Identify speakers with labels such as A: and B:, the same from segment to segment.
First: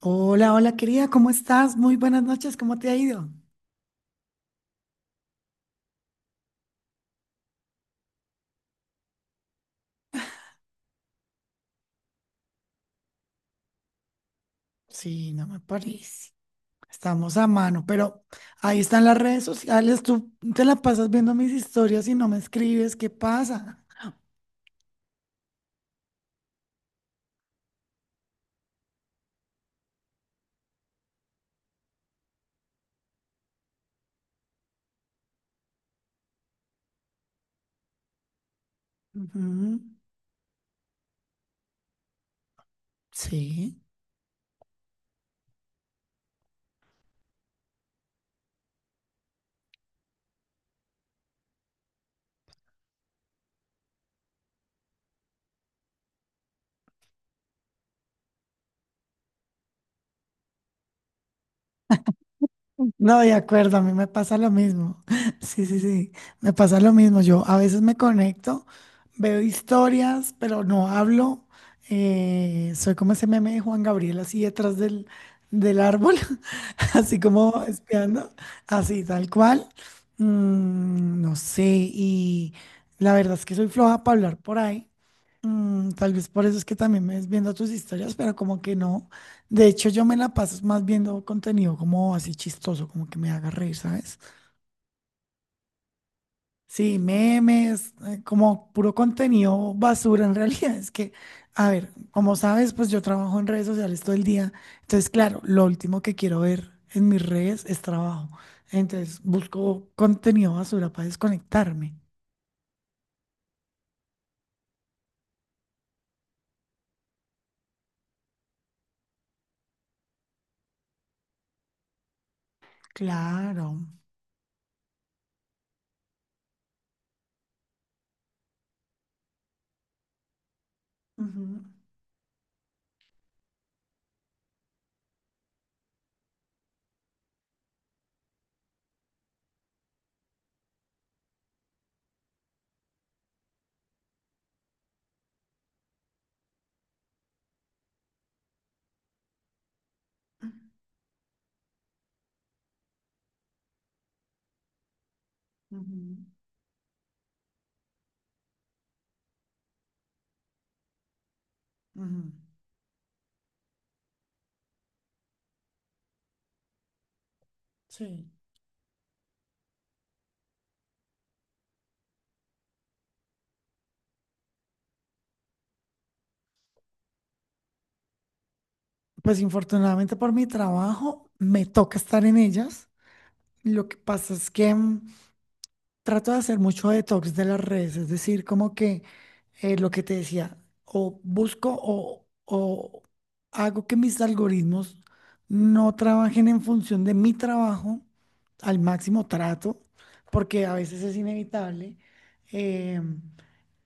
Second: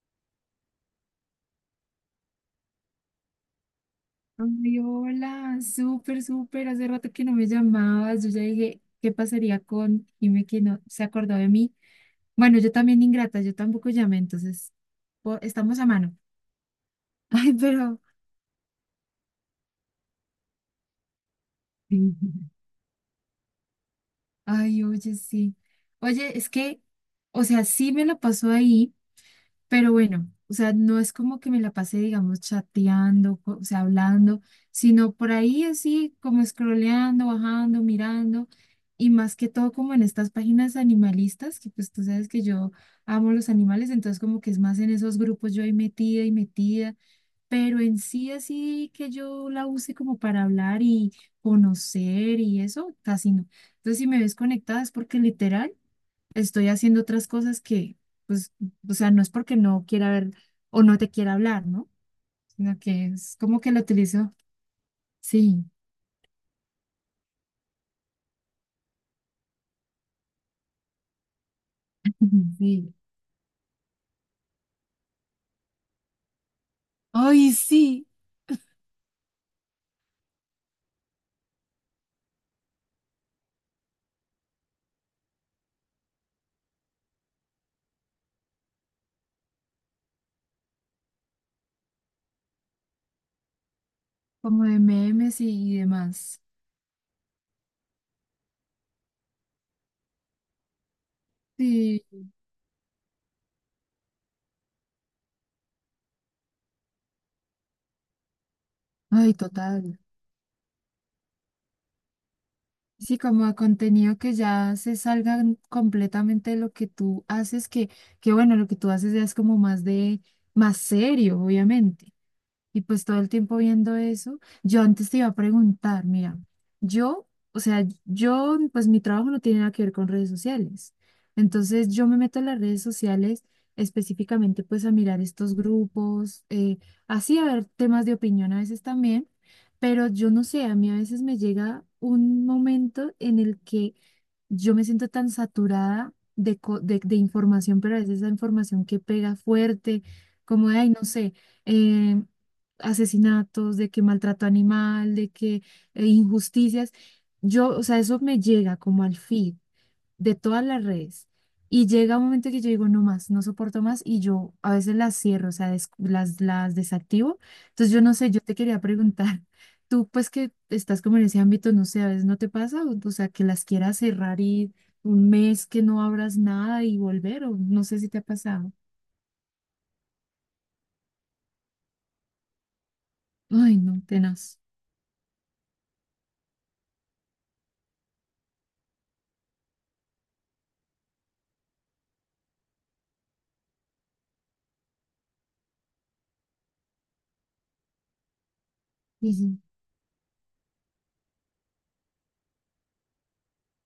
A: Hola, hola querida, ¿cómo estás? Muy buenas noches, ¿cómo te ha ido?
B: Ay, hola, súper, súper. Hace rato que no me llamabas. Yo ya dije, ¿qué pasaría con Jime que no se acordó de mí? Bueno, yo también ingrata, yo tampoco llamé, entonces
A: Sí, no me
B: estamos a mano.
A: parece. Estamos a
B: Ay,
A: mano,
B: pero,
A: pero ahí están las redes sociales, tú te la pasas viendo mis historias y no me escribes, ¿qué pasa?
B: ay, oye, sí. Oye, es que, o sea, sí me la pasó ahí. Pero bueno, o sea, no es como que me la pasé, digamos, chateando, o sea, hablando, sino por ahí así como scrolleando, bajando, mirando, y más que todo
A: Ujú.
B: como en estas páginas animalistas, que pues tú sabes que yo amo los
A: Sí.
B: animales, entonces como que es más en esos grupos yo ahí metida y metida, pero en sí así que yo la use como para hablar y conocer y eso, casi no. Entonces si me ves conectada es porque literal estoy haciendo otras cosas que, pues, o sea, no es porque no quiera ver o no te quiera hablar, ¿no? Sino que
A: No, de
B: es como que
A: acuerdo, a
B: lo
A: mí me
B: utilizo.
A: pasa lo mismo. Sí,
B: Sí,
A: sí, sí, me pasa lo mismo. Yo a veces me conecto, veo historias, pero no hablo.
B: sí.
A: Soy como ese meme de Juan Gabriel así detrás del árbol, así
B: Ay,
A: como
B: sí,
A: espiando, así tal cual. Mm, no sé, y la verdad es que soy floja para hablar por ahí. Mm, tal vez por eso es que también me ves viendo tus historias, pero como que no. De hecho, yo me la paso más viendo contenido como así chistoso, como que me haga reír, ¿sabes?
B: como de memes y demás.
A: Sí, memes, como puro contenido basura en realidad. Es que, a ver,
B: Sí,
A: como sabes, pues yo trabajo en redes sociales todo el día. Entonces, claro, lo último que quiero ver en mis redes es trabajo. Entonces,
B: ay,
A: busco
B: total.
A: contenido basura para desconectarme.
B: Sí, como de contenido que ya se salga completamente de lo que tú haces, que bueno, lo que tú haces ya es como más más serio, obviamente. Y pues todo el tiempo
A: Claro.
B: viendo eso, yo antes te iba a preguntar, mira, yo, o sea, yo, pues mi trabajo no tiene nada que ver con redes sociales.
A: Ujú,
B: Entonces yo me meto en las redes sociales específicamente pues a mirar estos grupos, así a ver temas de opinión a veces también, pero yo no sé, a mí a veces me llega un momento en el que yo me siento tan saturada de información, pero a veces esa información que pega fuerte, como de, ay, no sé, eh, asesinatos, de que maltrato animal, de que
A: ujú,
B: injusticias, yo, o sea, eso me llega como al feed de todas las redes. Y llega un
A: ujú.
B: momento que yo digo, no más, no soporto más y yo a veces las cierro, o sea, las desactivo. Entonces yo no
A: Sí.
B: sé, yo te quería preguntar, tú pues que estás como en ese ámbito, no sé, a veces no te pasa, o sea, que las quieras cerrar y un mes que no abras nada y volver, o no sé si te ha pasado.
A: Pues infortunadamente por mi trabajo me toca estar en ellas.
B: Ay,
A: Lo que
B: no,
A: pasa es
B: tenaz.
A: que mm, trato de hacer mucho detox de las redes, es decir, como que lo que te decía, o busco o hago que mis algoritmos no trabajen en función de mi trabajo, al máximo
B: Sí, sí,
A: trato, porque a veces es inevitable, eh,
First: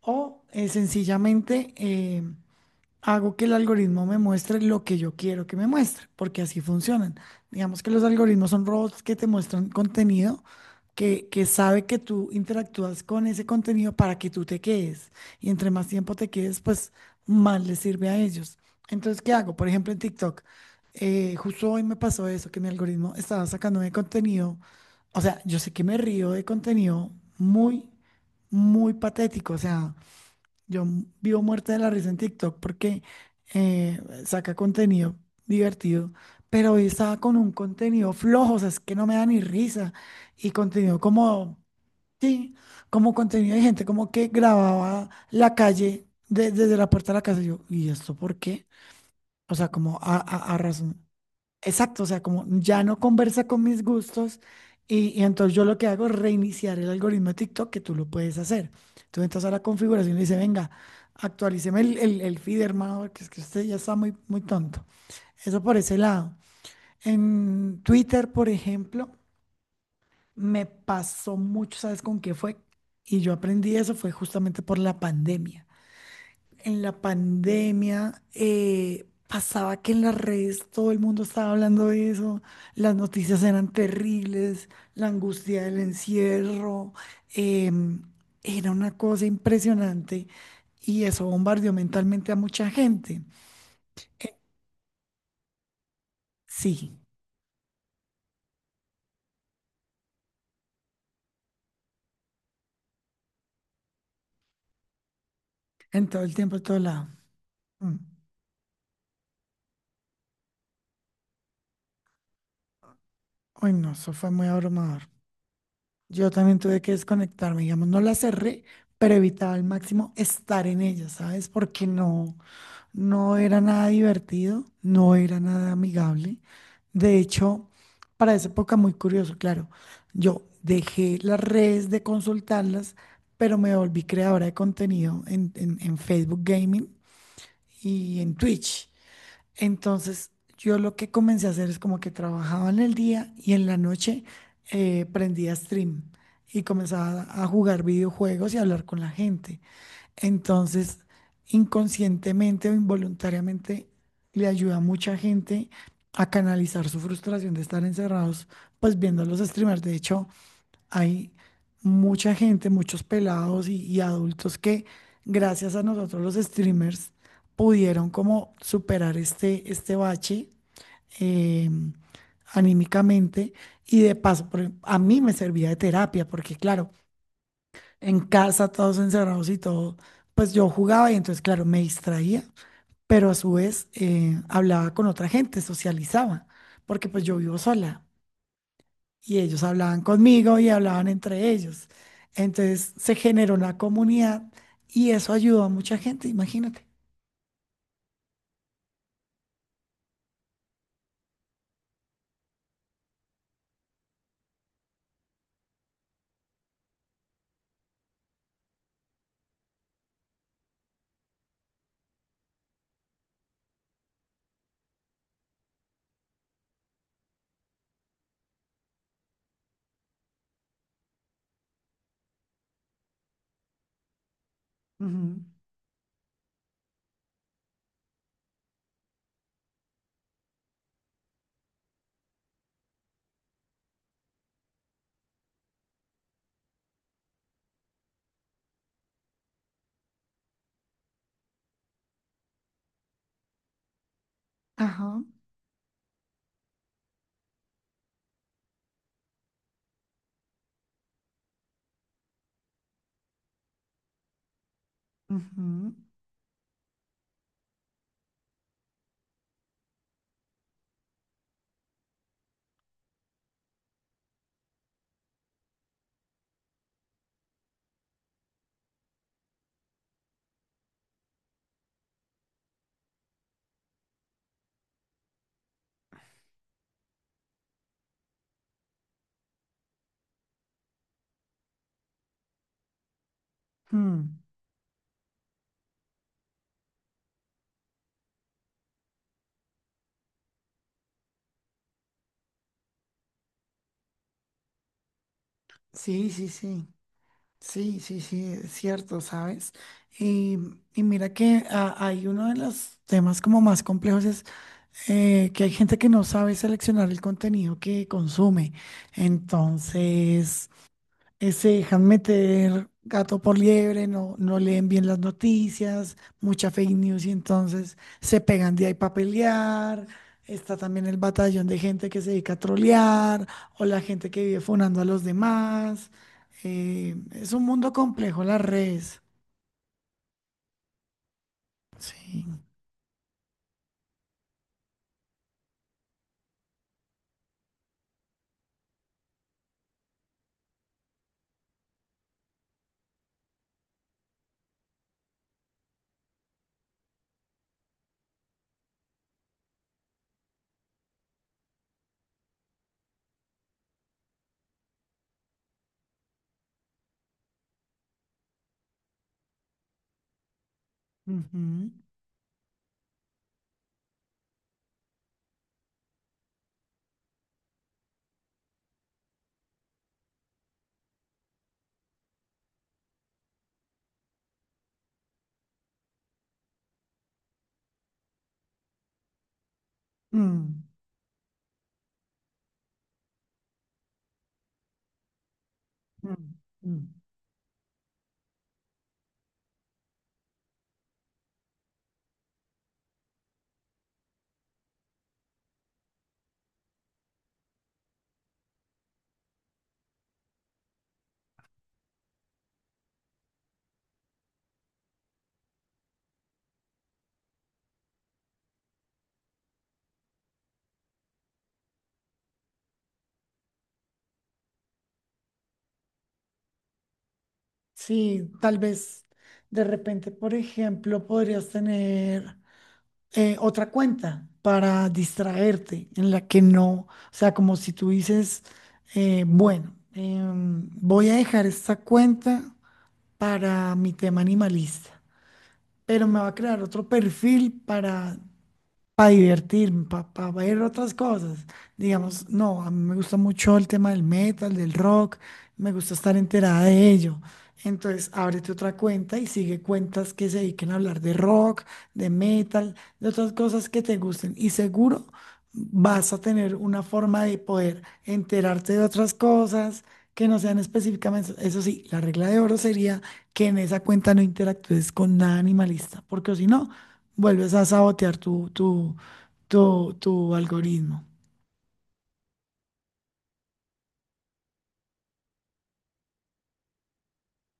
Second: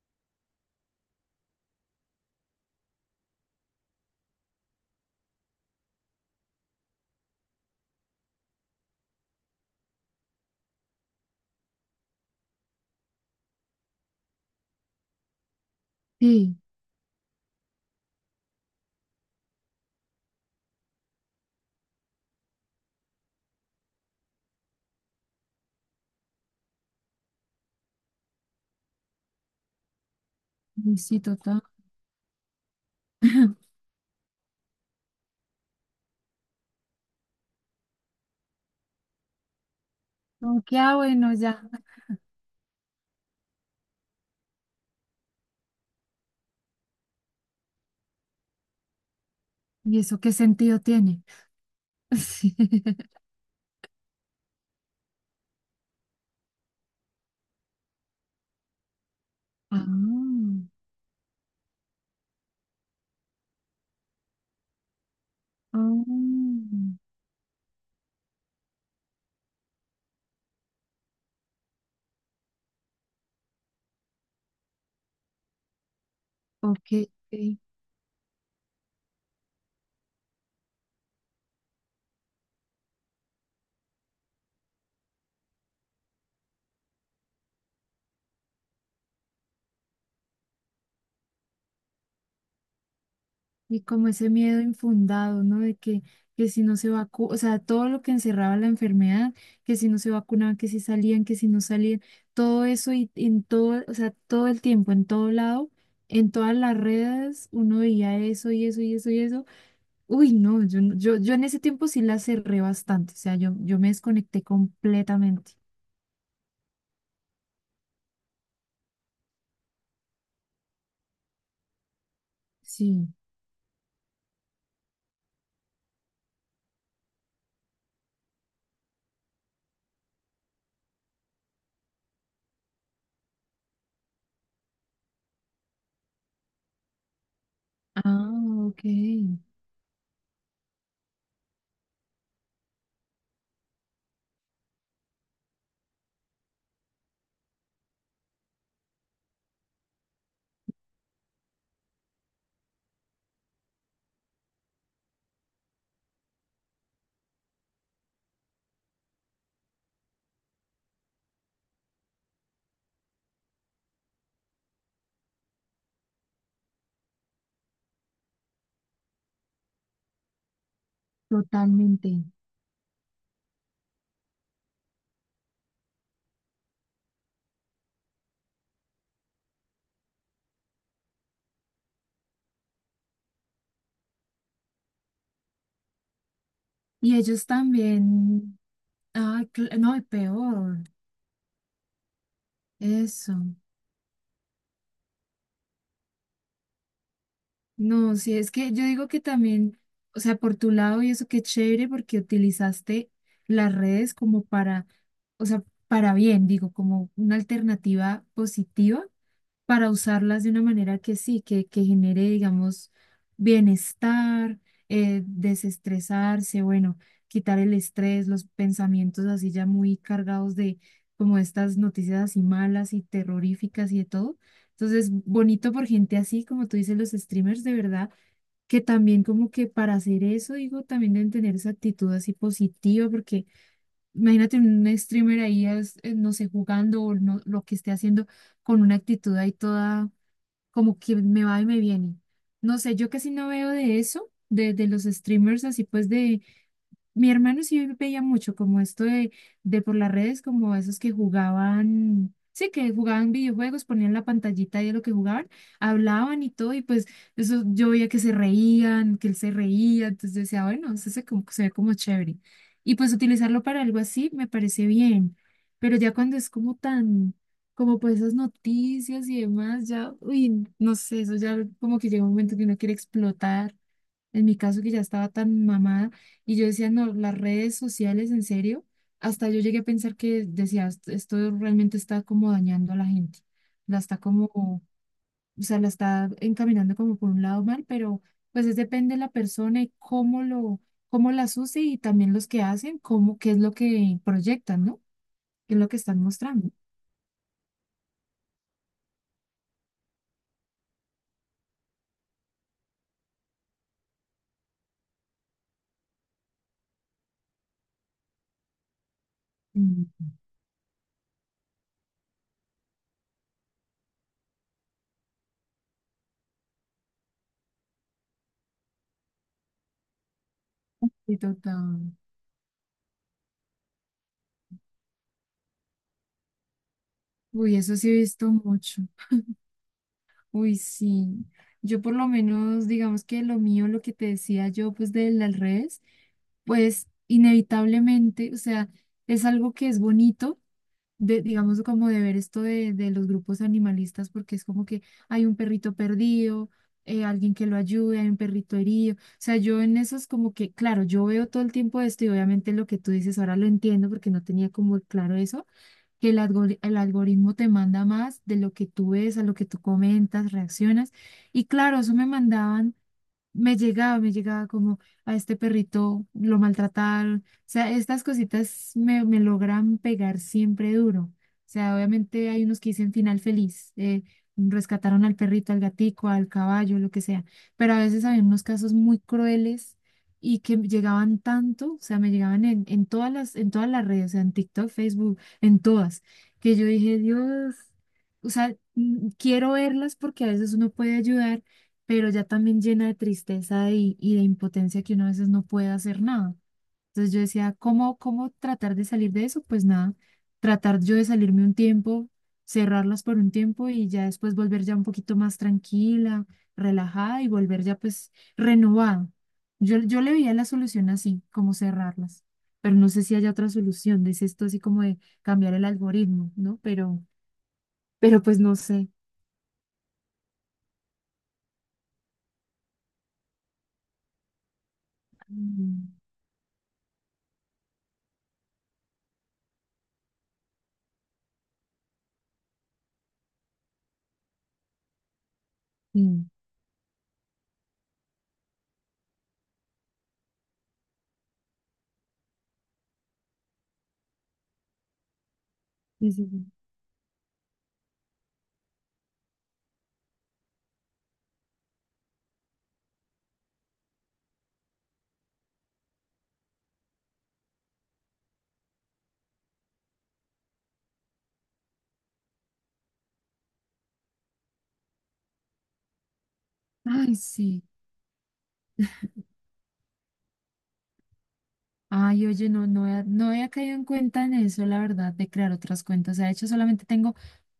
A: o sencillamente hago que el algoritmo me muestre lo que yo quiero que me muestre, porque así funcionan. Digamos que los algoritmos son robots que te muestran contenido que sabe que tú interactúas con ese contenido para que tú te quedes. Y entre más tiempo te
B: sí,
A: quedes, pues más les sirve a ellos. Entonces, ¿qué hago? Por ejemplo, en TikTok, justo hoy me pasó eso, que mi algoritmo estaba sacando de contenido. O sea, yo sé que me río de contenido muy, muy patético. O sea,
B: sí, sí,
A: vivo
B: total.
A: muerta de la risa en TikTok porque saca contenido divertido, pero hoy estaba con un contenido flojo, o sea, es que no me da ni risa. Y
B: Como que, ah,
A: contenido
B: bueno,
A: como,
B: ya.
A: sí, como contenido de gente como que grababa la calle desde la puerta de la casa. Y yo, ¿y esto por qué? O sea, como
B: ¿Y eso qué
A: a
B: sentido
A: razón.
B: tiene?
A: Exacto, o sea, como
B: Sí.
A: ya no conversa con mis gustos y entonces yo lo que hago es reiniciar el algoritmo de TikTok que tú lo puedes hacer. Tú entras a la
B: Ah,
A: configuración y le dices, venga, actualíceme el feed, hermano, porque es que usted ya está muy tonto. Eso por ese lado.
B: ah.
A: En Twitter, por ejemplo, me pasó mucho, ¿sabes con qué fue? Y yo aprendí eso fue justamente por la pandemia en
B: Ok,
A: la
B: ok.
A: pandemia pasaba que en las redes todo el mundo estaba hablando de eso, las noticias eran terribles, la angustia del encierro, em, era una cosa impresionante y eso bombardeó mentalmente a mucha gente.
B: Y como ese
A: Eh,
B: miedo infundado, ¿no? De que si no se
A: sí,
B: vacuna, o sea, todo lo que encerraba la enfermedad, que si no se vacunaban, que si salían, que si no salían, todo eso y en todo, o sea, todo el tiempo, en todo lado,
A: en todo
B: en
A: el
B: todas
A: tiempo, en
B: las
A: todo lado.
B: redes, uno
A: Mm.
B: veía eso y eso y eso y eso. Uy, no, yo, yo, yo en ese tiempo sí la cerré bastante, o sea, yo,
A: Uy,
B: yo me
A: no, eso fue
B: desconecté
A: muy abrumador.
B: completamente.
A: Yo también tuve que desconectarme, digamos, no la cerré, pero evitaba al máximo estar en ella, ¿sabes? Porque no.
B: Sí.
A: No era nada divertido, no era nada amigable. De hecho, para esa época muy curioso, claro, yo dejé las redes de consultarlas, pero me volví creadora de contenido en, en Facebook Gaming y
B: Ah,
A: en
B: ok,
A: Twitch. Entonces, yo lo que comencé a hacer es como que trabajaba en el día y en la noche prendía stream y comenzaba a jugar videojuegos y a hablar con la gente. Entonces, inconscientemente o involuntariamente, le ayuda a mucha gente a canalizar su frustración de estar encerrados, pues viendo los streamers. De hecho, hay mucha gente, muchos pelados y adultos que, gracias a nosotros los streamers, pudieron como superar este, este bache. em,
B: totalmente.
A: Anímicamente y de paso, a mí me servía de terapia, porque claro, en casa, todos encerrados y todo, pues yo jugaba y entonces, claro, me distraía, pero a su vez hablaba con otra gente, socializaba, porque
B: Y
A: pues yo
B: ellos
A: vivo sola
B: también.
A: y
B: Ay,
A: ellos
B: no, y
A: hablaban conmigo y
B: peor,
A: hablaban entre ellos. Entonces se
B: eso.
A: generó una comunidad y eso ayudó a mucha gente, imagínate.
B: No, sí, es que yo digo que también, o sea, por tu lado y eso qué chévere porque utilizaste las redes como para, o sea, para bien, digo, como una alternativa positiva, para usarlas de una manera que sí, que genere, digamos, bienestar, desestresarse, bueno, quitar el estrés, los pensamientos así ya muy cargados de como estas noticias así malas y terroríficas y de todo. Entonces,
A: Ujú.
B: bonito por gente así, como tú dices, los streamers de verdad, que también como que para hacer eso, digo, también deben tener esa actitud así positiva, porque imagínate un streamer ahí, no sé, jugando o no, lo que esté haciendo con una actitud ahí toda como que me va y me viene. No sé, yo casi no veo de eso, de los
A: Ajá.
B: streamers así pues de, mi hermano sí veía mucho como esto de por las redes, como esos que jugaban, sí, que jugaban videojuegos, ponían la pantallita ahí de lo que jugaban,
A: Ujú,
B: hablaban y todo, y pues eso yo veía que se reían, que él se reía, entonces yo decía, bueno, eso se, se ve como chévere. Y pues utilizarlo para algo así me parece bien, pero ya cuando es como tan, como pues esas noticias y demás, ya, uy, no sé, eso ya como que llega un momento que uno quiere explotar. En mi caso, que ya estaba tan mamada y yo decía, no, las redes sociales, en serio, hasta yo llegué a pensar que decía, Esto realmente está como dañando a la gente, la está
A: mm.
B: como, o sea, la está encaminando como por un lado mal, pero pues es depende de la persona y cómo lo, cómo las use y también los que hacen, cómo, qué es lo que proyectan, ¿no? ¿Qué es lo que están
A: Sí, sí,
B: mostrando?
A: sí. Sí, sí, sí, es cierto, ¿sabes? Y, y mira que ah, hay uno de los temas como más complejos es que hay gente que no sabe seleccionar el contenido que consume.
B: Mm,
A: Entonces, se dejan meter gato por liebre, no, no leen bien las noticias, mucha fake news y entonces se pegan de ahí para pelear. Está también el
B: sí,
A: batallón de gente
B: total.
A: que se dedica a trolear o la gente que vive funando a los demás. Es un
B: Uy,
A: mundo
B: eso sí he
A: complejo
B: visto
A: las
B: mucho.
A: redes.
B: Uy, sí. Yo por lo
A: Sí.
B: menos, digamos que lo mío, lo que te decía yo, pues de las redes, pues inevitablemente, o sea, es algo que es bonito, de, digamos como de ver esto de los grupos animalistas, porque es como que hay un perrito perdido, alguien que lo ayude, hay un perrito herido. O sea, yo en eso es como que, claro, yo veo todo el tiempo esto y obviamente lo que tú dices ahora lo entiendo porque no tenía como claro eso que el el algoritmo te manda más de lo que tú ves, a lo que tú comentas, reaccionas. Y
A: Ujú.
B: claro, eso me llegaba como a este perrito lo maltrataron. O sea, estas cositas me logran pegar siempre duro. O sea, obviamente hay unos que dicen final feliz, rescataron al perrito, al gatico, al caballo, lo que sea. Pero a veces había unos casos muy crueles y que
A: Mm,
B: llegaban tanto, o sea, me llegaban en todas en todas las redes, o sea, en TikTok, Facebook, en todas,
A: mm,
B: que yo
A: mm, mm.
B: dije, Dios, o sea, mm, quiero verlas porque a veces uno puede ayudar pero ya también llena de tristeza y de impotencia que uno a veces no puede hacer nada. Entonces yo decía, ¿cómo, cómo tratar de salir de eso? Pues nada, tratar yo de salirme un tiempo, cerrarlas por un tiempo y ya después volver ya un poquito más tranquila, relajada y volver ya pues renovada. Yo le veía la solución así, como cerrarlas, pero no sé si haya otra solución, dice esto así como de cambiar el algoritmo, ¿no? Pero
A: Sí,
B: pues no
A: tal
B: sé.
A: vez de repente, por ejemplo, podrías tener otra cuenta para
B: Mm,
A: distraerte en la que no, o sea, como si tú dices, voy a dejar esta cuenta para mi tema animalista,
B: sí,
A: pero me va a crear otro perfil para divertirme, para ver otras cosas. Digamos, no, a mí me gusta mucho el tema del metal, del rock, me gusta
B: sí,
A: estar
B: sí, sí.
A: enterada de ello. Entonces, ábrete otra cuenta y sigue cuentas que se dediquen a hablar de rock, de metal, de otras cosas que te gusten. Y seguro vas a tener una forma de poder enterarte de otras cosas que no sean específicamente. Eso sí, la regla de oro sería que en esa cuenta no interactúes con nada animalista, porque si no,
B: Ay,
A: vuelves
B: sí.
A: a sabotear tu algoritmo.
B: Ay, oye, no, no, no había caído en cuenta en eso, la verdad, de crear otras cuentas. O sea, de hecho, solamente tengo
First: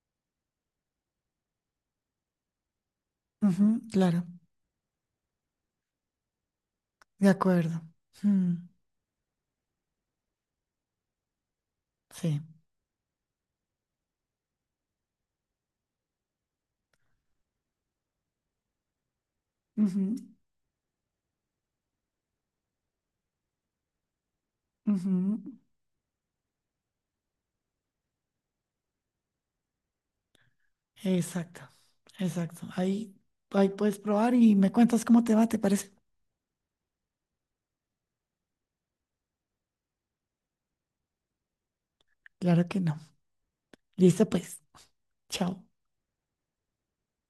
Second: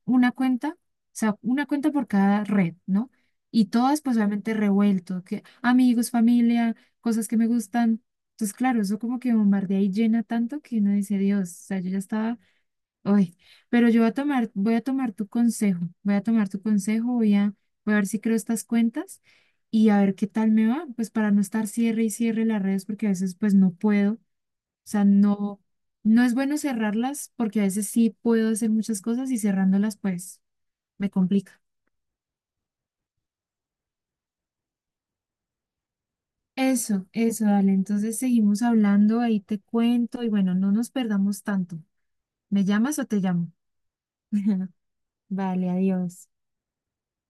B: una cuenta, o sea, una cuenta por cada red, ¿no? Y
A: Ujú,
B: todas, pues,
A: claro,
B: obviamente revuelto, que amigos, familia, cosas
A: de
B: que me
A: acuerdo.
B: gustan. Entonces,
A: Mm,
B: claro, eso como que bombardea y llena tanto que uno dice, Dios, o sea, yo ya estaba,
A: sí.
B: uy, pero yo voy a tomar tu consejo, voy a tomar tu consejo, voy a, voy a ver si creo estas cuentas y a
A: Ujú,
B: ver qué tal me va, pues, para no estar cierre y cierre las redes, porque a veces, pues, no puedo sea,
A: ujú.
B: no, no es bueno cerrarlas porque a veces sí puedo hacer muchas cosas y cerrándolas pues me complica.
A: Exacto, exacto. Ahí, ahí puedes probar y me cuentas cómo te va, ¿te parece?
B: Eso, dale. Entonces seguimos hablando, ahí te cuento y bueno, no nos perdamos tanto. ¿Me
A: Claro que no.
B: llamas o te llamo?
A: Listo, pues. Chao.
B: Vale, adiós.